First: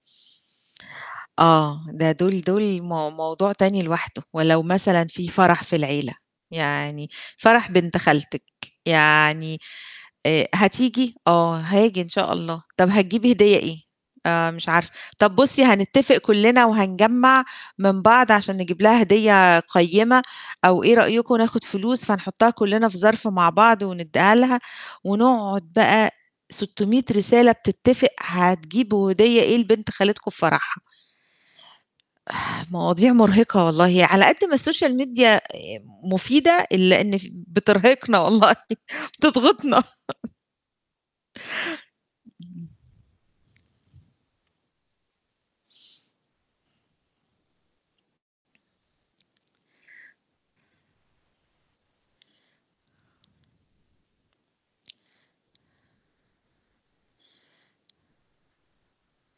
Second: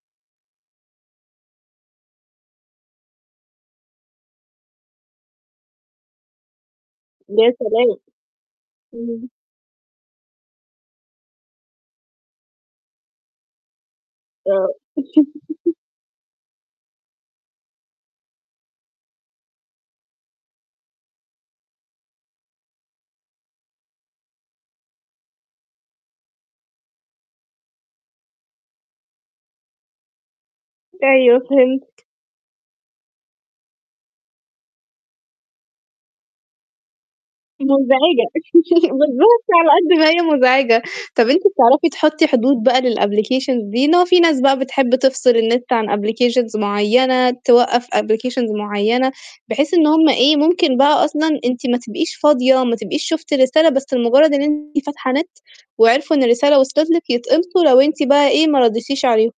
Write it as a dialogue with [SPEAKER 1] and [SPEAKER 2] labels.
[SPEAKER 1] آه، ده دول دول مو موضوع تاني لوحده، ولو مثلًا في فَرَح في العيلة، يعني
[SPEAKER 2] يا
[SPEAKER 1] فَرَح بنت
[SPEAKER 2] سلام.
[SPEAKER 1] خالتِك،
[SPEAKER 2] إمم.
[SPEAKER 1] يعني آآ، هتيجي؟ آه هاجي إن شاء الله. طَب هتجيبي هدية إيه؟ آآ،
[SPEAKER 2] آه.
[SPEAKER 1] مش عارفة، طَب بُصّي هنتفق كلّنا وهنجمّع من بعض عشان نجيب لها هدية قيّمة أو إيه رأيكم ناخد فلوس فنحطّها كلّنا في ظَرف مع بعض وندّيها لها، ونقعد بقى 600 رسالة بتتفق هتجيبوا هدية إيه لبنت خالتكم في فَرَحها.
[SPEAKER 2] أيوه، فهمتِك.
[SPEAKER 1] مواضيع مرهقة والله، على قد ما الSocial media مفيدة إلّا إن ف بترهقنا
[SPEAKER 2] مزعجة
[SPEAKER 1] والله
[SPEAKER 2] بالضبط على
[SPEAKER 1] بتضغطنا.
[SPEAKER 2] قد ما هي مزعجة طَب أنت بتعرفي تحطّي حدود
[SPEAKER 1] [unintelligible]
[SPEAKER 2] بقى للapplications دي إن هو في ناس بقى بتحب تفصِل النت عن applications معيّنة توقّف applications معيّنة بحيث إن هُم إيه، ممكن بقى أصلًا أنتِ ما تبقيش فاضية ما تبقيش شُفتي الرسالة بس لمجرّد إن أنتِ فاتحة نت، وعرفوا إن الرسالة وصلِت لِك يتقمصوا لو أنتِ بقى إيه ما رديتيش عليهم.